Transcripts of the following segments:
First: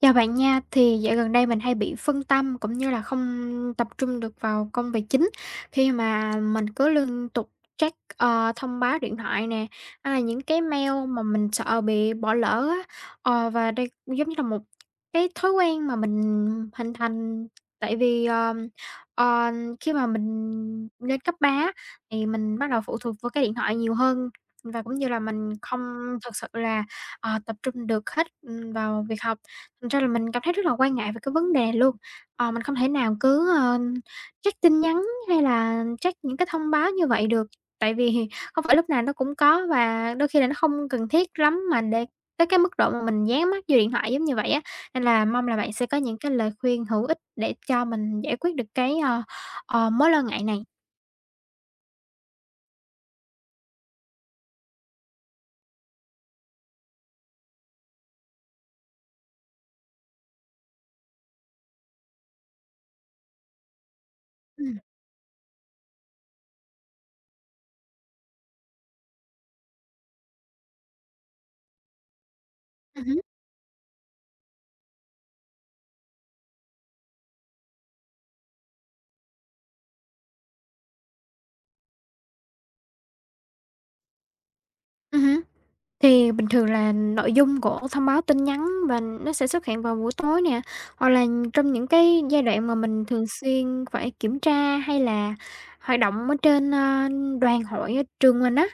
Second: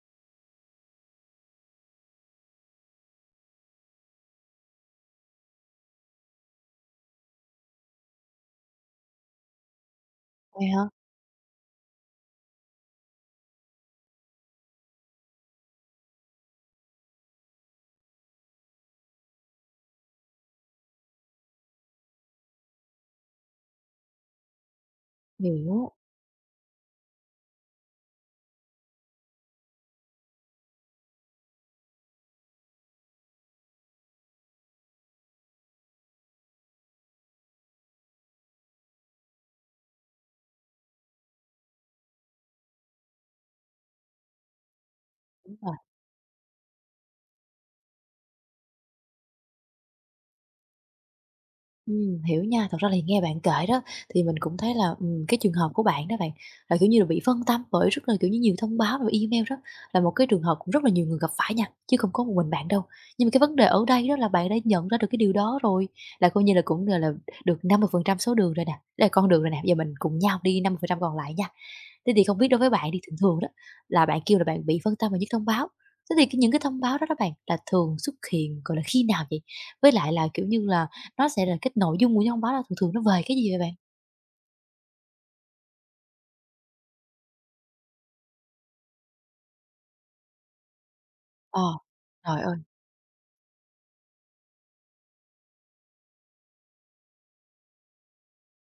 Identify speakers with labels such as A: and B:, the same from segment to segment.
A: Chào bạn nha, thì dạo gần đây mình hay bị phân tâm cũng như là không tập trung được vào công việc chính khi mà mình cứ liên tục check, thông báo điện thoại nè, hay là những cái
B: Vậy hả?
A: mail mà mình sợ bị bỏ lỡ á. Và đây cũng giống như là một cái thói quen mà mình hình thành tại vì, ờ, khi mà mình lên cấp 3 á, thì mình bắt đầu phụ thuộc vào cái điện thoại nhiều hơn và cũng như là mình
B: Hiểu, đúng
A: không
B: rồi.
A: thực sự là, tập trung được hết, vào việc học. Thành ra là mình cảm thấy rất là quan ngại về cái vấn đề luôn. Mình không thể nào cứ, check tin nhắn hay là check những cái thông báo như vậy được, tại vì không phải lúc nào nó cũng có và đôi khi là nó không cần thiết lắm mà để tới cái mức độ mà mình dán mắt vô điện thoại giống như vậy á. Nên là mong là bạn sẽ có những cái lời khuyên hữu ích để cho mình giải quyết được cái, mối lo ngại này.
B: Hiểu nha. Thật ra là nghe bạn kể đó, thì mình cũng thấy là, cái trường hợp của bạn đó bạn, là, kiểu như là, bị phân tâm bởi rất là, kiểu như, nhiều thông báo và email đó, là một cái trường hợp cũng rất là nhiều người gặp phải nha, chứ không có một mình bạn đâu. Nhưng mà cái vấn đề ở đây đó là bạn đã
A: Ừm,
B: nhận ra được cái điều đó rồi, là coi như là cũng, gọi là, được 50% số đường rồi nè, đây là con đường rồi nè, giờ mình cùng nhau đi 50% còn lại nha. Thế thì không biết đối với bạn thì thường
A: hứm,
B: thường đó, là bạn kêu là bạn bị phân tâm vào những thông báo, thế thì cái những cái thông báo đó đó bạn, là thường xuất hiện, gọi là, khi nào vậy? Với lại là, kiểu như là, nó sẽ là cái nội dung của những thông báo là thường thường nó về cái gì vậy bạn?
A: hứm. Thì bình thường là nội dung của thông báo tin nhắn và nó sẽ xuất hiện vào buổi tối nè, hoặc là
B: Ờ,
A: trong những cái giai
B: trời ơi,
A: đoạn mà mình thường xuyên phải kiểm tra hay là hoạt động ở trên, đoàn hội ở trường mình á.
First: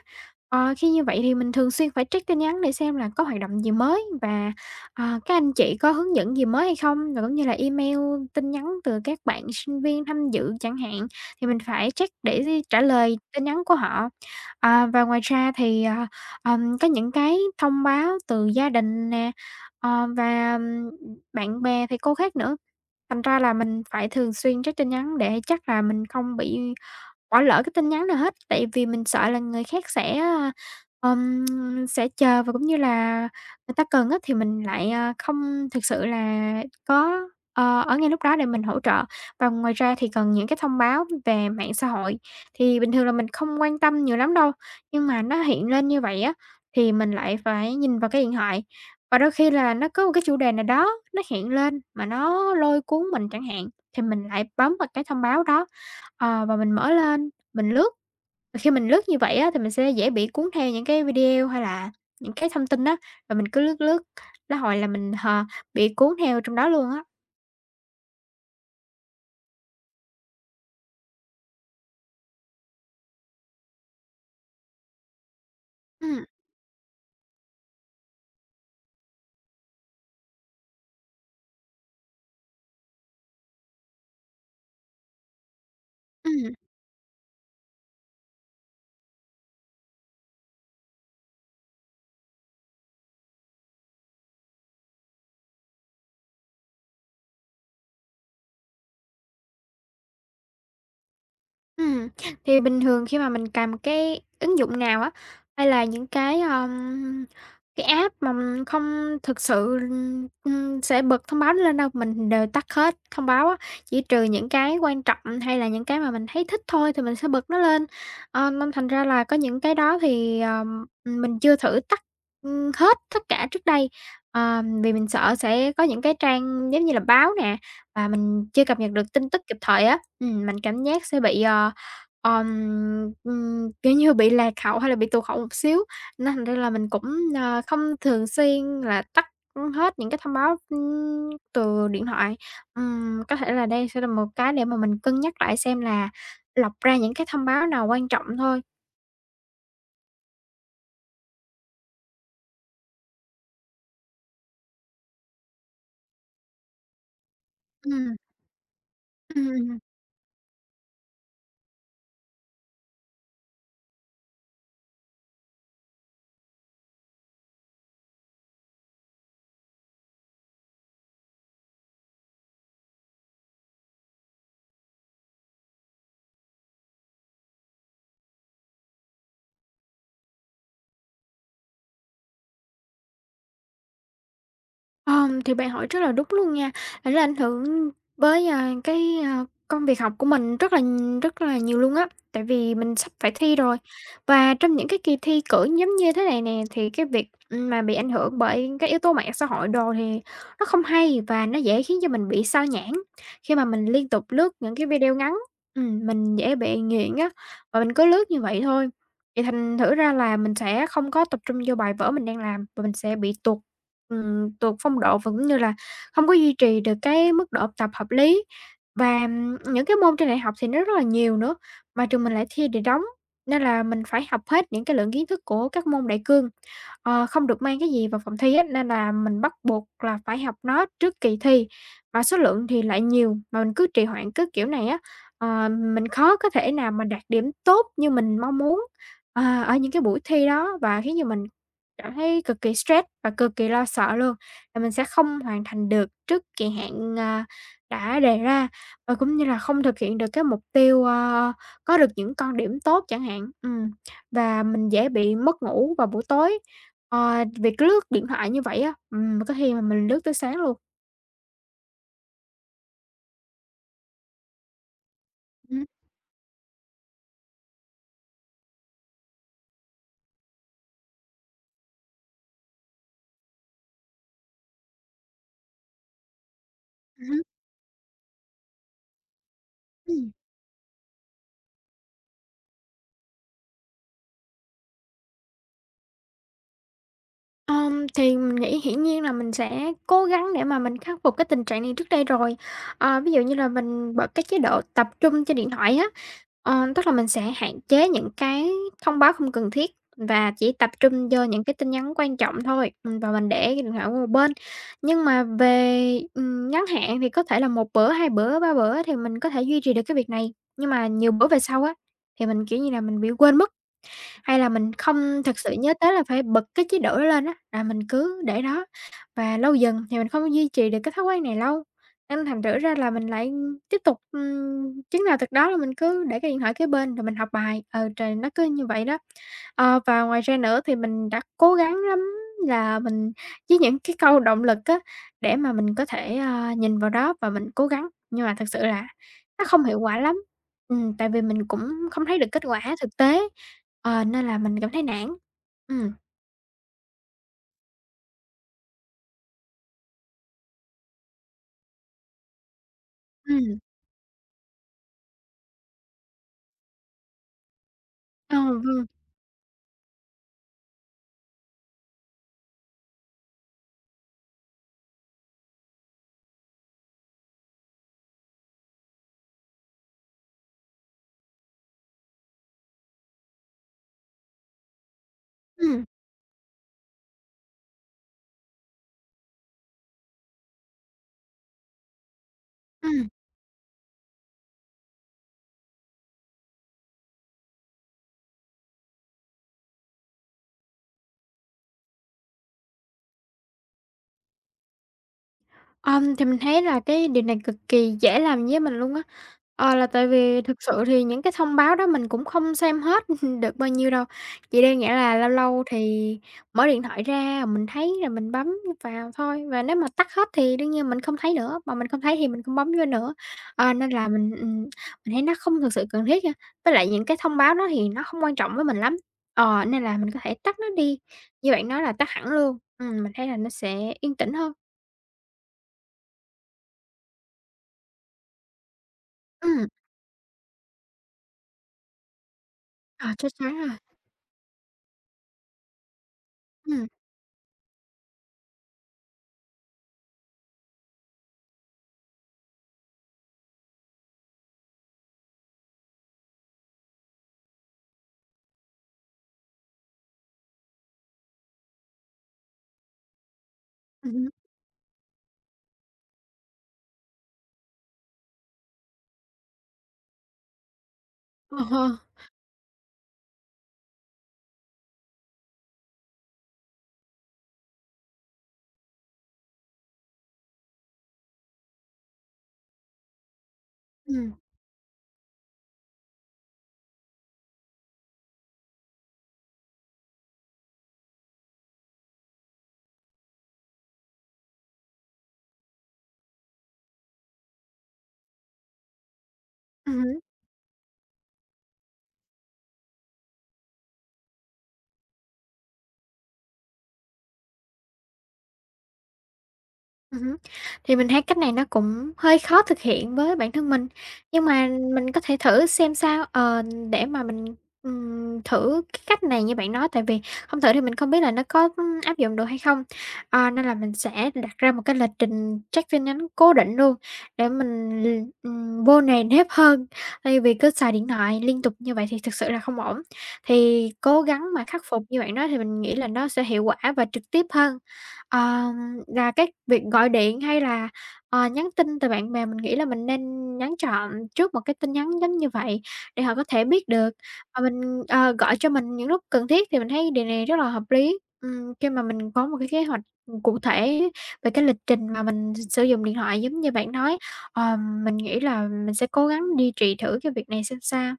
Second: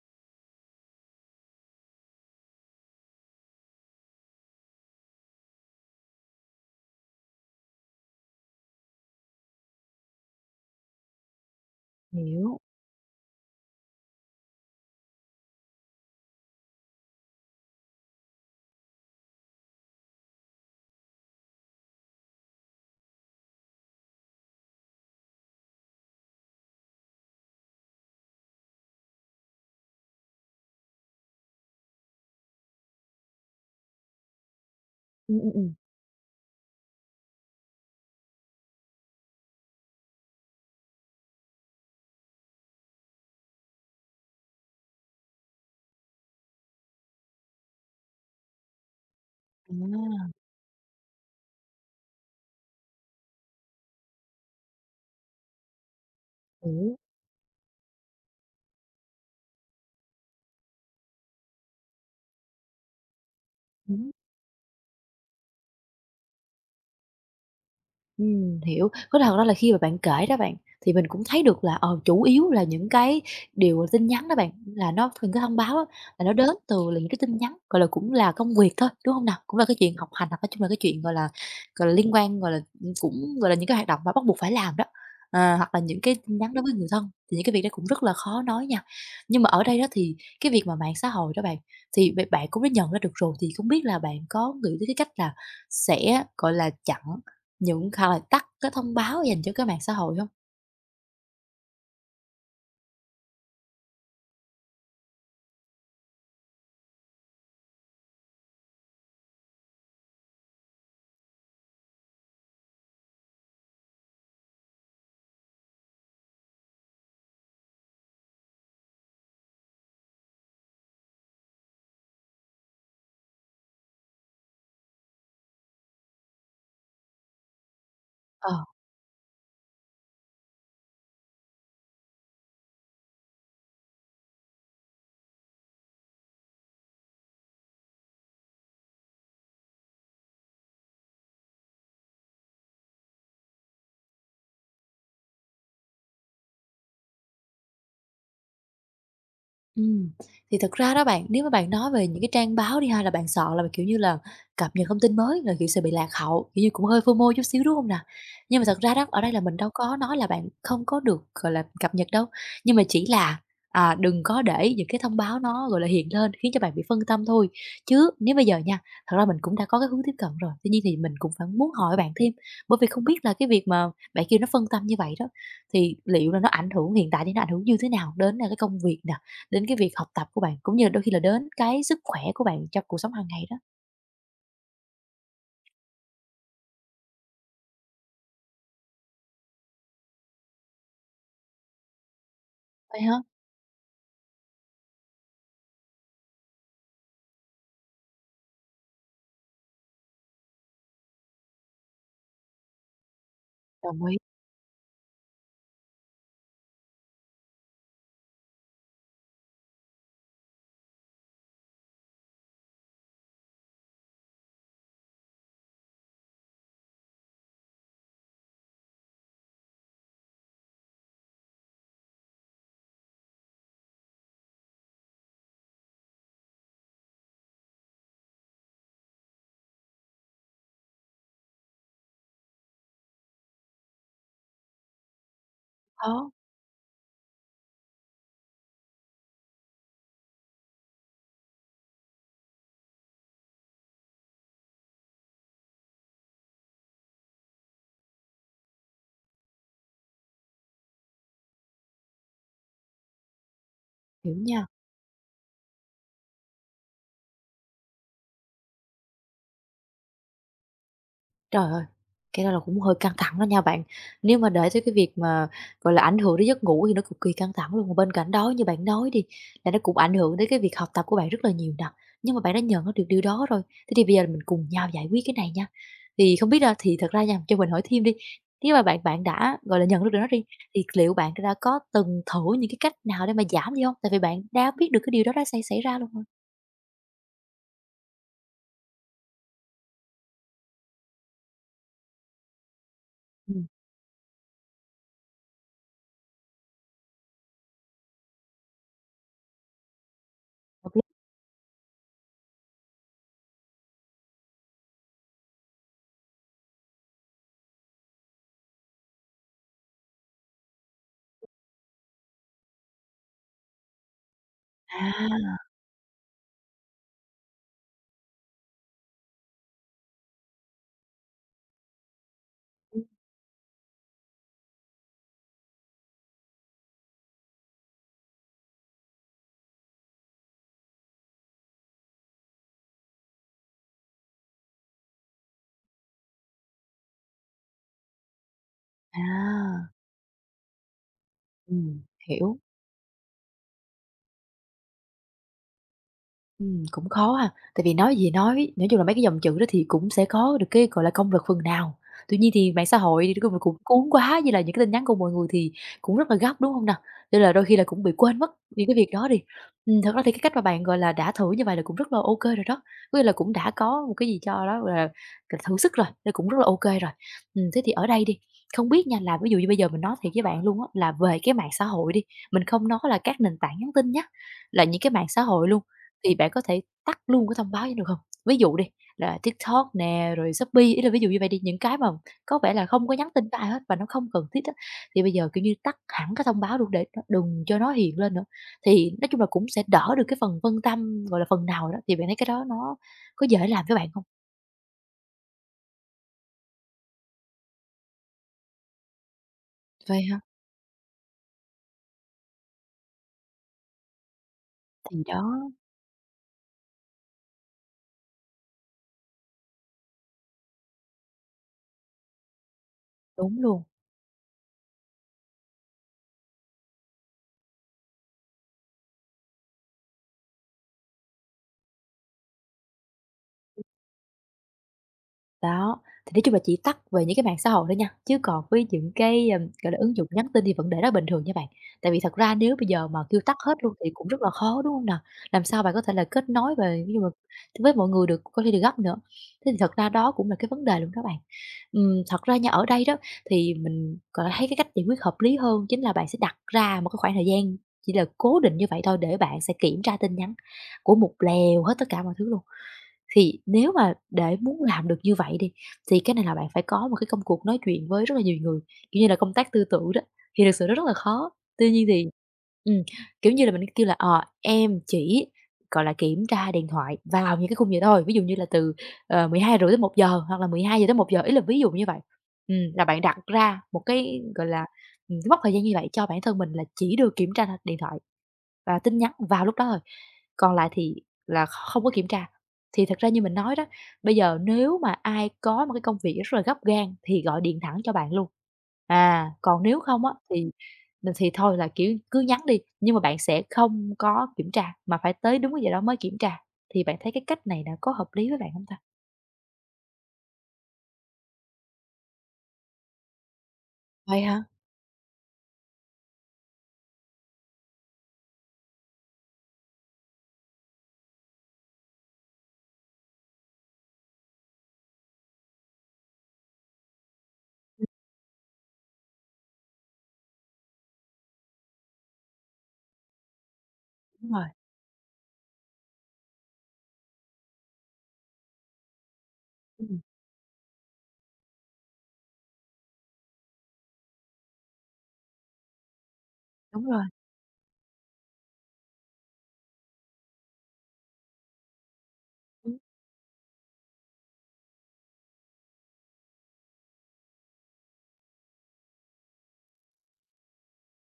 A: Khi như vậy thì mình thường xuyên phải check tin nhắn để xem là có hoạt động gì mới và, các anh chị có hướng dẫn gì mới hay không, và cũng như là email, tin nhắn từ các bạn sinh viên tham dự chẳng hạn, thì mình phải check
B: hiểu.
A: để trả lời tin nhắn của họ. À, và ngoài ra thì, có những cái thông báo từ gia đình nè, và bạn bè, thầy cô khác nữa, thành ra là mình phải thường xuyên check tin nhắn để chắc là mình không bị bỏ lỡ cái tin nhắn nào hết, tại vì mình sợ là người khác sẽ chờ và cũng như là người ta cần á thì mình lại,
B: Ừm, ừm,
A: không
B: ừm.
A: thực sự là có, ở ngay lúc đó để mình hỗ trợ. Và ngoài ra thì còn những cái thông báo về mạng xã hội, thì bình thường là mình không quan tâm nhiều lắm đâu, nhưng mà nó hiện lên như vậy á, thì mình lại phải nhìn vào cái điện thoại. Và đôi khi là nó có một cái
B: À,
A: chủ đề nào đó nó hiện lên mà nó lôi cuốn mình chẳng hạn, thì mình lại bấm vào cái thông báo đó. Và mình mở
B: hiểu.
A: lên, mình lướt, và khi mình lướt như vậy á thì mình sẽ dễ bị cuốn theo những cái video hay là những cái thông tin á, và mình cứ lướt lướt,
B: Ừm.
A: nó hồi là mình, bị cuốn theo trong đó luôn á.
B: Hiểu. Có thật đó là khi mà bạn kể đó bạn, thì mình cũng thấy được là, ờ, chủ yếu là những cái điều tin nhắn đó bạn, là nó những cái thông báo á, là
A: Ừm,
B: nó đến từ là những cái tin nhắn, gọi là, cũng là công việc thôi, đúng không nào? Cũng là cái chuyện học hành, hoặc nói chung là cái chuyện, gọi là, liên quan, gọi là, cũng, gọi là, những cái hoạt động mà bắt buộc phải làm đó, ờ, hoặc là những cái tin nhắn
A: ừm.
B: đối với người thân, thì những cái việc đó cũng rất là khó nói nha. Nhưng mà ở đây đó thì cái việc mà mạng xã hội đó bạn, thì bạn cũng đã nhận ra được rồi, thì không biết là bạn có nghĩ tới cái cách là sẽ, gọi là, chặn những hoặc là tắt cái thông báo dành cho cái mạng xã hội hông?
A: Ừm, thì bình thường khi mà mình cài một cái ứng dụng nào á, hay là những cái app mà mình không thực sự, sẽ bật thông báo nó lên đâu, mình đều tắt hết thông báo á, chỉ trừ những cái quan trọng hay là những cái mà mình thấy thích thôi thì mình sẽ bật nó lên. Nên thành ra là có những cái đó thì, mình chưa thử tắt, hết tất cả trước đây, vì mình sợ sẽ có những cái trang giống như là báo nè, và mình
B: Ờ.
A: chưa cập nhật được tin tức kịp thời á, mình cảm giác sẽ bị, ờm, kiểu như, bị lạc hậu hay là bị tụt hậu một xíu, nên thành ra là mình cũng, không thường xuyên là tắt, hết những cái thông báo, từ điện thoại. Có thể là đây sẽ là một cái để mà mình cân nhắc lại xem là lọc ra những cái thông báo nào quan trọng thôi.
B: Ừm, thì thật ra đó bạn, nếu mà bạn nói về những cái trang báo đi ha, là bạn sợ là, kiểu như là, cập nhật thông tin mới là, kiểu, sẽ bị lạc hậu, kiểu như, cũng hơi phô FOMO chút xíu, đúng không nào?
A: Ừm,
B: Nhưng mà thật ra đó, ở đây là
A: ừm,
B: mình đâu
A: ừm.
B: có nói là bạn không có được, gọi là, cập nhật đâu, nhưng mà chỉ là, à, đừng có để những cái thông báo nó, gọi là, hiện lên khiến cho bạn bị phân tâm thôi. Chứ nếu bây giờ nha, thật ra mình cũng đã có cái hướng tiếp cận rồi, tuy nhiên thì mình cũng phải muốn hỏi bạn thêm, bởi vì không biết là cái việc mà bạn kêu nó phân tâm như vậy đó, thì liệu là nó ảnh hưởng hiện tại thì nó ảnh hưởng như thế nào đến, a, cái công việc nè, đến cái việc học tập của bạn, cũng như là đôi khi là đến cái sức khỏe của bạn trong cuộc sống hàng ngày đó.
A: Thì bạn hỏi rất là đúng luôn nha. Thật ra ảnh hưởng với, cái, công việc học của mình rất là nhiều luôn á, tại vì mình
B: Phải
A: sắp
B: không?
A: phải thi rồi. Và trong những cái kỳ thi cử giống như thế này nè, thì cái việc, mà bị ảnh hưởng bởi các yếu tố mạng xã hội đồ thì nó không hay và nó dễ khiến cho mình bị sao nhãng. Khi mà mình
B: Đồng
A: liên
B: ý,
A: tục lướt những cái video ngắn, mình dễ bị nghiện á, và mình cứ lướt như vậy thôi. Vậy thành thử ra là mình sẽ không có tập trung vô bài vở mình đang làm và mình sẽ bị tuột phong độ và cũng như là không có duy trì được cái mức độ học tập hợp lý. Và những cái môn trên đại học thì nó rất là nhiều nữa, mà trường mình lại thi đề đóng, nên là mình phải học hết những cái lượng kiến thức của các môn đại cương, không được mang cái gì vào phòng thi á, nên là mình bắt buộc là phải học nó trước kỳ thi, mà số lượng thì lại nhiều, mà mình cứ trì hoãn cứ kiểu này á, ờ, mình
B: khó,
A: khó có thể nào mà đạt điểm tốt như mình mong muốn. Ở những cái buổi thi đó và khiến cho mình cảm thấy cực kỳ stress và cực kỳ lo sợ luôn, là mình sẽ không hoàn thành được trước kỳ hạn, đã đề ra, và cũng như là không thực hiện được cái mục tiêu, có được những con điểm tốt chẳng hạn. Ừm,
B: hiểu
A: và
B: nha.
A: mình dễ bị mất ngủ vào buổi tối, vì cứ lướt điện thoại như vậy á, có khi mà mình lướt tới sáng luôn.
B: Trời ơi! Cái đó là cũng hơi căng thẳng đó nha bạn. Nếu mà để tới cái việc mà,
A: Ừm,
B: gọi là, ảnh hưởng đến giấc ngủ thì nó cực kỳ căng thẳng luôn, mà bên cạnh đó như bạn nói đi, là nó cũng ảnh hưởng đến cái việc học tập của bạn rất là nhiều nè. Nhưng mà bạn đã nhận ra được điều đó rồi, thế thì bây giờ mình cùng nhau giải quyết cái này nha. Thì không biết là thì thật ra nha,
A: hứm.
B: cho mình hỏi thêm đi, nếu mà bạn bạn đã, gọi là, nhận ra được nó đi, thì liệu bạn đã có từng thử những cái cách nào để mà giảm đi không? Tại vì bạn đã biết được cái điều đó đã xảy xảy ra luôn rồi.
A: Thì mình nghĩ hiển nhiên là mình sẽ cố gắng để mà mình khắc phục cái tình trạng này trước đây rồi. Ví dụ như
B: Ừm.
A: là mình bật cái chế độ tập trung trên điện thoại á, tức là mình sẽ hạn chế những cái thông báo không cần thiết và chỉ
B: Hợp
A: tập
B: lý.
A: trung vô những cái tin nhắn quan trọng thôi, và mình để cái điện thoại qua một bên. Nhưng mà về, ngắn hạn thì có thể là một bữa, 2 bữa, 3 bữa thì mình có thể duy trì được cái việc này, nhưng mà nhiều bữa về sau á, thì mình, kiểu như là, mình bị quên mất. Hay là mình không
B: À,
A: thực sự nhớ tới là phải bật cái chế độ đó lên á, là mình cứ để đó, và lâu dần thì mình không duy trì được cái thói quen này lâu, nên thành thử ra là mình lại tiếp tục, chừng nào thực đó là mình cứ để cái điện thoại kế bên rồi mình học bài, trời, nó cứ như vậy đó. Và ngoài ra nữa thì mình đã cố gắng lắm là mình với những cái câu động lực á, để mà mình có thể, nhìn vào đó và mình cố gắng, nhưng mà thực sự là nó không
B: à,
A: hiệu quả lắm. Tại vì mình cũng
B: ừm,
A: không thấy được
B: hiểu.
A: kết quả thực tế, nên là mình cảm thấy nản. Ừm,
B: Cũng khó ha, tại vì nói gì nói chung là mấy cái dòng chữ đó thì cũng sẽ có được cái, gọi là, công lực phần nào. Tuy nhiên thì mạng xã hội thì nói chung cũng
A: ừm,
B: cuốn quá, với lại những cái tin nhắn của mọi người thì cũng rất là gấp, đúng hông nè? Nên là đôi khi là cũng bị quên mất
A: ờ,
B: những cái
A: vâng,
B: việc đó đi. Thật ra thì cái cách mà bạn, gọi là, đã thử như vậy là cũng rất là ô kê rồi đó, có nghĩa là cũng đã có một cái gì cho đó, gọi là thử sức rồi, nên cũng rất là ô kê rồi. Thế thì ở đây đi, không biết nha là ví dụ như bây giờ mình nói thiệt với bạn luôn á, là về cái mạng xã hội đi, mình không nói là các nền tảng nhắn tin nhá, là những cái mạng xã hội luôn.
A: ừm,
B: Thì bạn có thể tắt luôn cái thông báo đó được không? Ví dụ đi, là TikTok nè, rồi Shopee, ý là ví dụ như vậy đi, những cái mà có vẻ là không có
A: ừm.
B: nhắn tin với ai hết và nó không cần thiết á, thì bây giờ, kiểu như, tắt hẳn cái thông báo luôn để nó đừng cho nó hiện lên nữa. Thì nói chung là cũng sẽ đỡ được cái phần phân tâm, gọi là, phần nào đó, thì bạn thấy cái đó nó có dễ làm với bạn không?
A: Thì mình thấy là cái điều này cực kỳ dễ làm với mình luôn á. Là
B: Vậy
A: tại
B: hả?
A: vì thực sự thì những cái thông báo đó mình cũng không xem hết được bao nhiêu đâu, chỉ đơn giản
B: Thì
A: là
B: đó,
A: lâu lâu thì mở điện thoại ra mình thấy là mình bấm vào thôi, và nếu mà tắt hết thì đương nhiên mình không thấy nữa, mà mình không thấy thì mình không bấm vô nữa.
B: đúng luôn.
A: Nên là mình thấy nó không thực sự cần thiết nha, với lại những cái thông báo đó thì nó không quan trọng với mình lắm, nên là mình có thể tắt nó đi, như bạn nói là tắt hẳn luôn. Mình thấy là nó sẽ yên tĩnh hơn.
B: Đó, thì nói chung là chỉ tắt về những cái mạng xã hội thôi nha, chứ còn với những cái,
A: Ừm.
B: gọi là, ứng dụng nhắn tin thì vẫn để đó bình thường nha bạn. Tại vì thật ra nếu bây giờ mà
A: À,
B: kêu
A: chắc
B: tắt hết
A: chắn
B: luôn
A: rồi.
B: thì cũng rất là khó, đúng hông nào? Làm sao bạn có thể là kết nối về
A: Ừm,
B: ví dụ mà với mọi người được có như được gấp nữa. Thế thì thật ra đó cũng là cái vấn đề luôn đó bạn. Thật ra nha, ở đây đó thì mình, gọi là, thấy cái cách giải quyết hợp lý hơn chính là bạn sẽ đặt ra một cái khoảng thời gian chỉ là cố định như vậy thôi để bạn sẽ kiểm tra tin nhắn của một lèo hết tất cả mọi thứ luôn. Thì nếu mà
A: hứm.
B: để muốn làm được như vậy đi, thì cái này là bạn phải có một cái công cuộc nói chuyện với rất là nhiều người, kiểu như là, công tác tư tưởng đó, thì thực sự nó rất là khó.
A: Ô
B: Tuy
A: hô.
B: nhiên thì ừm, kiểu như là, mình kêu là, ờ, em chỉ, gọi là, kiểm tra điện thoại vào những cái khung giờ thôi, ví dụ như là từ, ờ, 12:30 tới 1:00 hoặc là 12:00 tới 1:00, ý là ví dụ như vậy. Là bạn đặt ra một cái,
A: Ừm,
B: gọi là, cái mốc thời gian như vậy cho bản thân mình là chỉ được kiểm tra điện thoại và tin nhắn vào lúc đó thôi, còn lại thì là không có kiểm tra. Thì thật ra như mình nói đó, bây giờ nếu mà ai có một cái công việc rất là gấp gan thì gọi điện thẳng cho bạn luôn. À, còn nếu không á
A: hứm.
B: thì mình thì thôi là, kiểu, cứ nhắn đi, nhưng mà bạn sẽ không có kiểm tra, mà phải tới đúng cái giờ đó mới kiểm tra. Thì bạn thấy cái cách này là có hợp lý với bạn không ta?
A: Hứm. Thì mình thấy cách này nó cũng hơi khó thực hiện với bản thân mình,
B: Vậy hả?
A: nhưng mà mình có thể thử xem sao, để mà mình, thử cái cách này như bạn nói, tại vì không thử thì mình không biết là nó có, áp dụng được hay không. Nên là mình sẽ đặt ra một cái lịch trình check tin nhắn cố định luôn để mình vô nề nếp hơn, thay vì cứ xài điện thoại liên tục như vậy thì thực sự là không ổn. Thì cố
B: Đúng rồi,
A: gắng mà khắc phục như bạn nói thì mình nghĩ là nó sẽ hiệu quả và trực tiếp hơn. Ờ. Là cái việc
B: ừm,
A: gọi điện hay là, nhắn tin từ bạn bè mình nghĩ là mình nên nhắn trộm trước một cái tin nhắn giống như vậy để họ có thể
B: đúng
A: biết
B: rồi.
A: được, và mình, gọi cho mình những lúc cần thiết thì mình thấy điều này rất là hợp lý. Khi mà mình có một cái kế hoạch, cụ thể về cái lịch trình mà mình sử dụng điện thoại giống như bạn nói, ờ, mình nghĩ là mình sẽ cố gắng duy trì thử cái việc này xem sao.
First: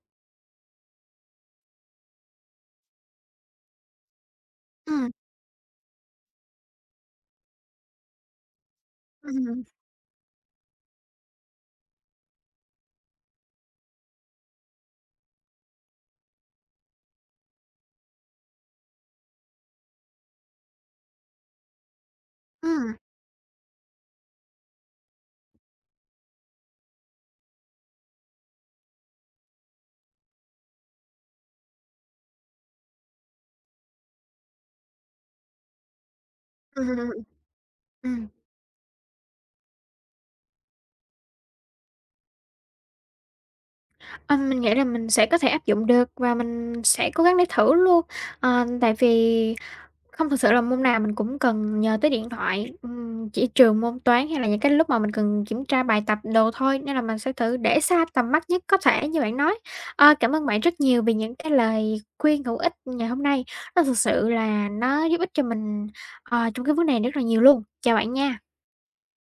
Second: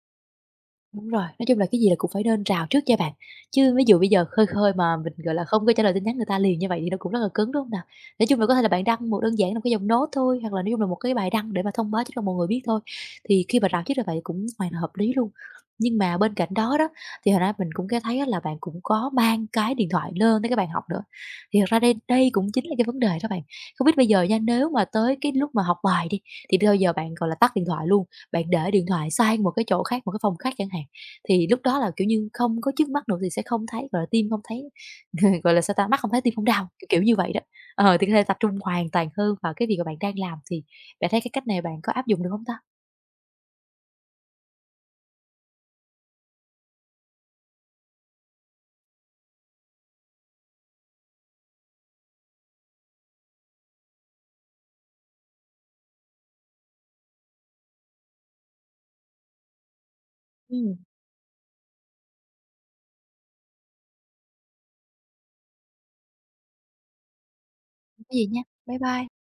B: Đúng rồi, nói chung là cái gì là cũng phải nên rào trước cho bạn. Chứ ví dụ bây giờ khơi khơi mà
A: Ừm,
B: mình, gọi là, không có trả lời tin nhắn người ta liền như vậy thì nó cũng rất là cứng, đúng không nào? Nói chung là có thể là bạn đăng một đơn giản là
A: ừm,
B: cái dòng note thôi, hoặc là nói chung là một cái bài đăng để mà thông báo cho mọi người biết thôi. Thì khi mà rào trước như vậy cũng hoàn là hợp lý luôn. Nhưng mà bên cạnh đó đó, thì hồi nãy mình cũng có thấy á là bạn cũng có mang cái điện thoại lên tới cái bàn học nữa. Thì thật ra đây đây cũng chính là cái
A: ừm,
B: vấn đề đó bạn. Không biết bây giờ nha, nếu mà tới cái lúc mà học bài đi, thì bây giờ bạn, gọi là, tắt điện thoại luôn bạn để điện thoại sang một cái chỗ khác, một cái phòng khác chẳng hạn, thì lúc đó là, kiểu như, không có trước mắt nữa thì sẽ không thấy, gọi là, tim không thấy gọi là, sao ta, mắt không thấy tim không đau, kiểu kiểu
A: ừm,
B: như vậy đó. Ờ, thì có thể
A: ừm.
B: tập trung hoàn toàn hơn vào cái việc mà bạn đang làm, thì bạn thấy cái cách này bạn có áp dụng được không ta?
A: Ờ, mình nghĩ là mình sẽ có thể áp dụng được và mình sẽ cố gắng để thử luôn. Tại vì không thực sự là môn nào mình cũng cần nhờ tới điện thoại, chỉ trừ môn toán hay là những cái lúc mà mình cần kiểm tra bài tập đồ thôi, nên là mình sẽ thử để xa tầm mắt nhất có thể như bạn nói. Cảm ơn bạn
B: Ừm,
A: rất nhiều vì những cái lời khuyên hữu ích ngày hôm nay, nó thực sự là nó giúp ích cho mình, trong cái vấn đề rất là nhiều luôn. Chào
B: hông
A: bạn
B: có gì nha.
A: nha.
B: Bye bye.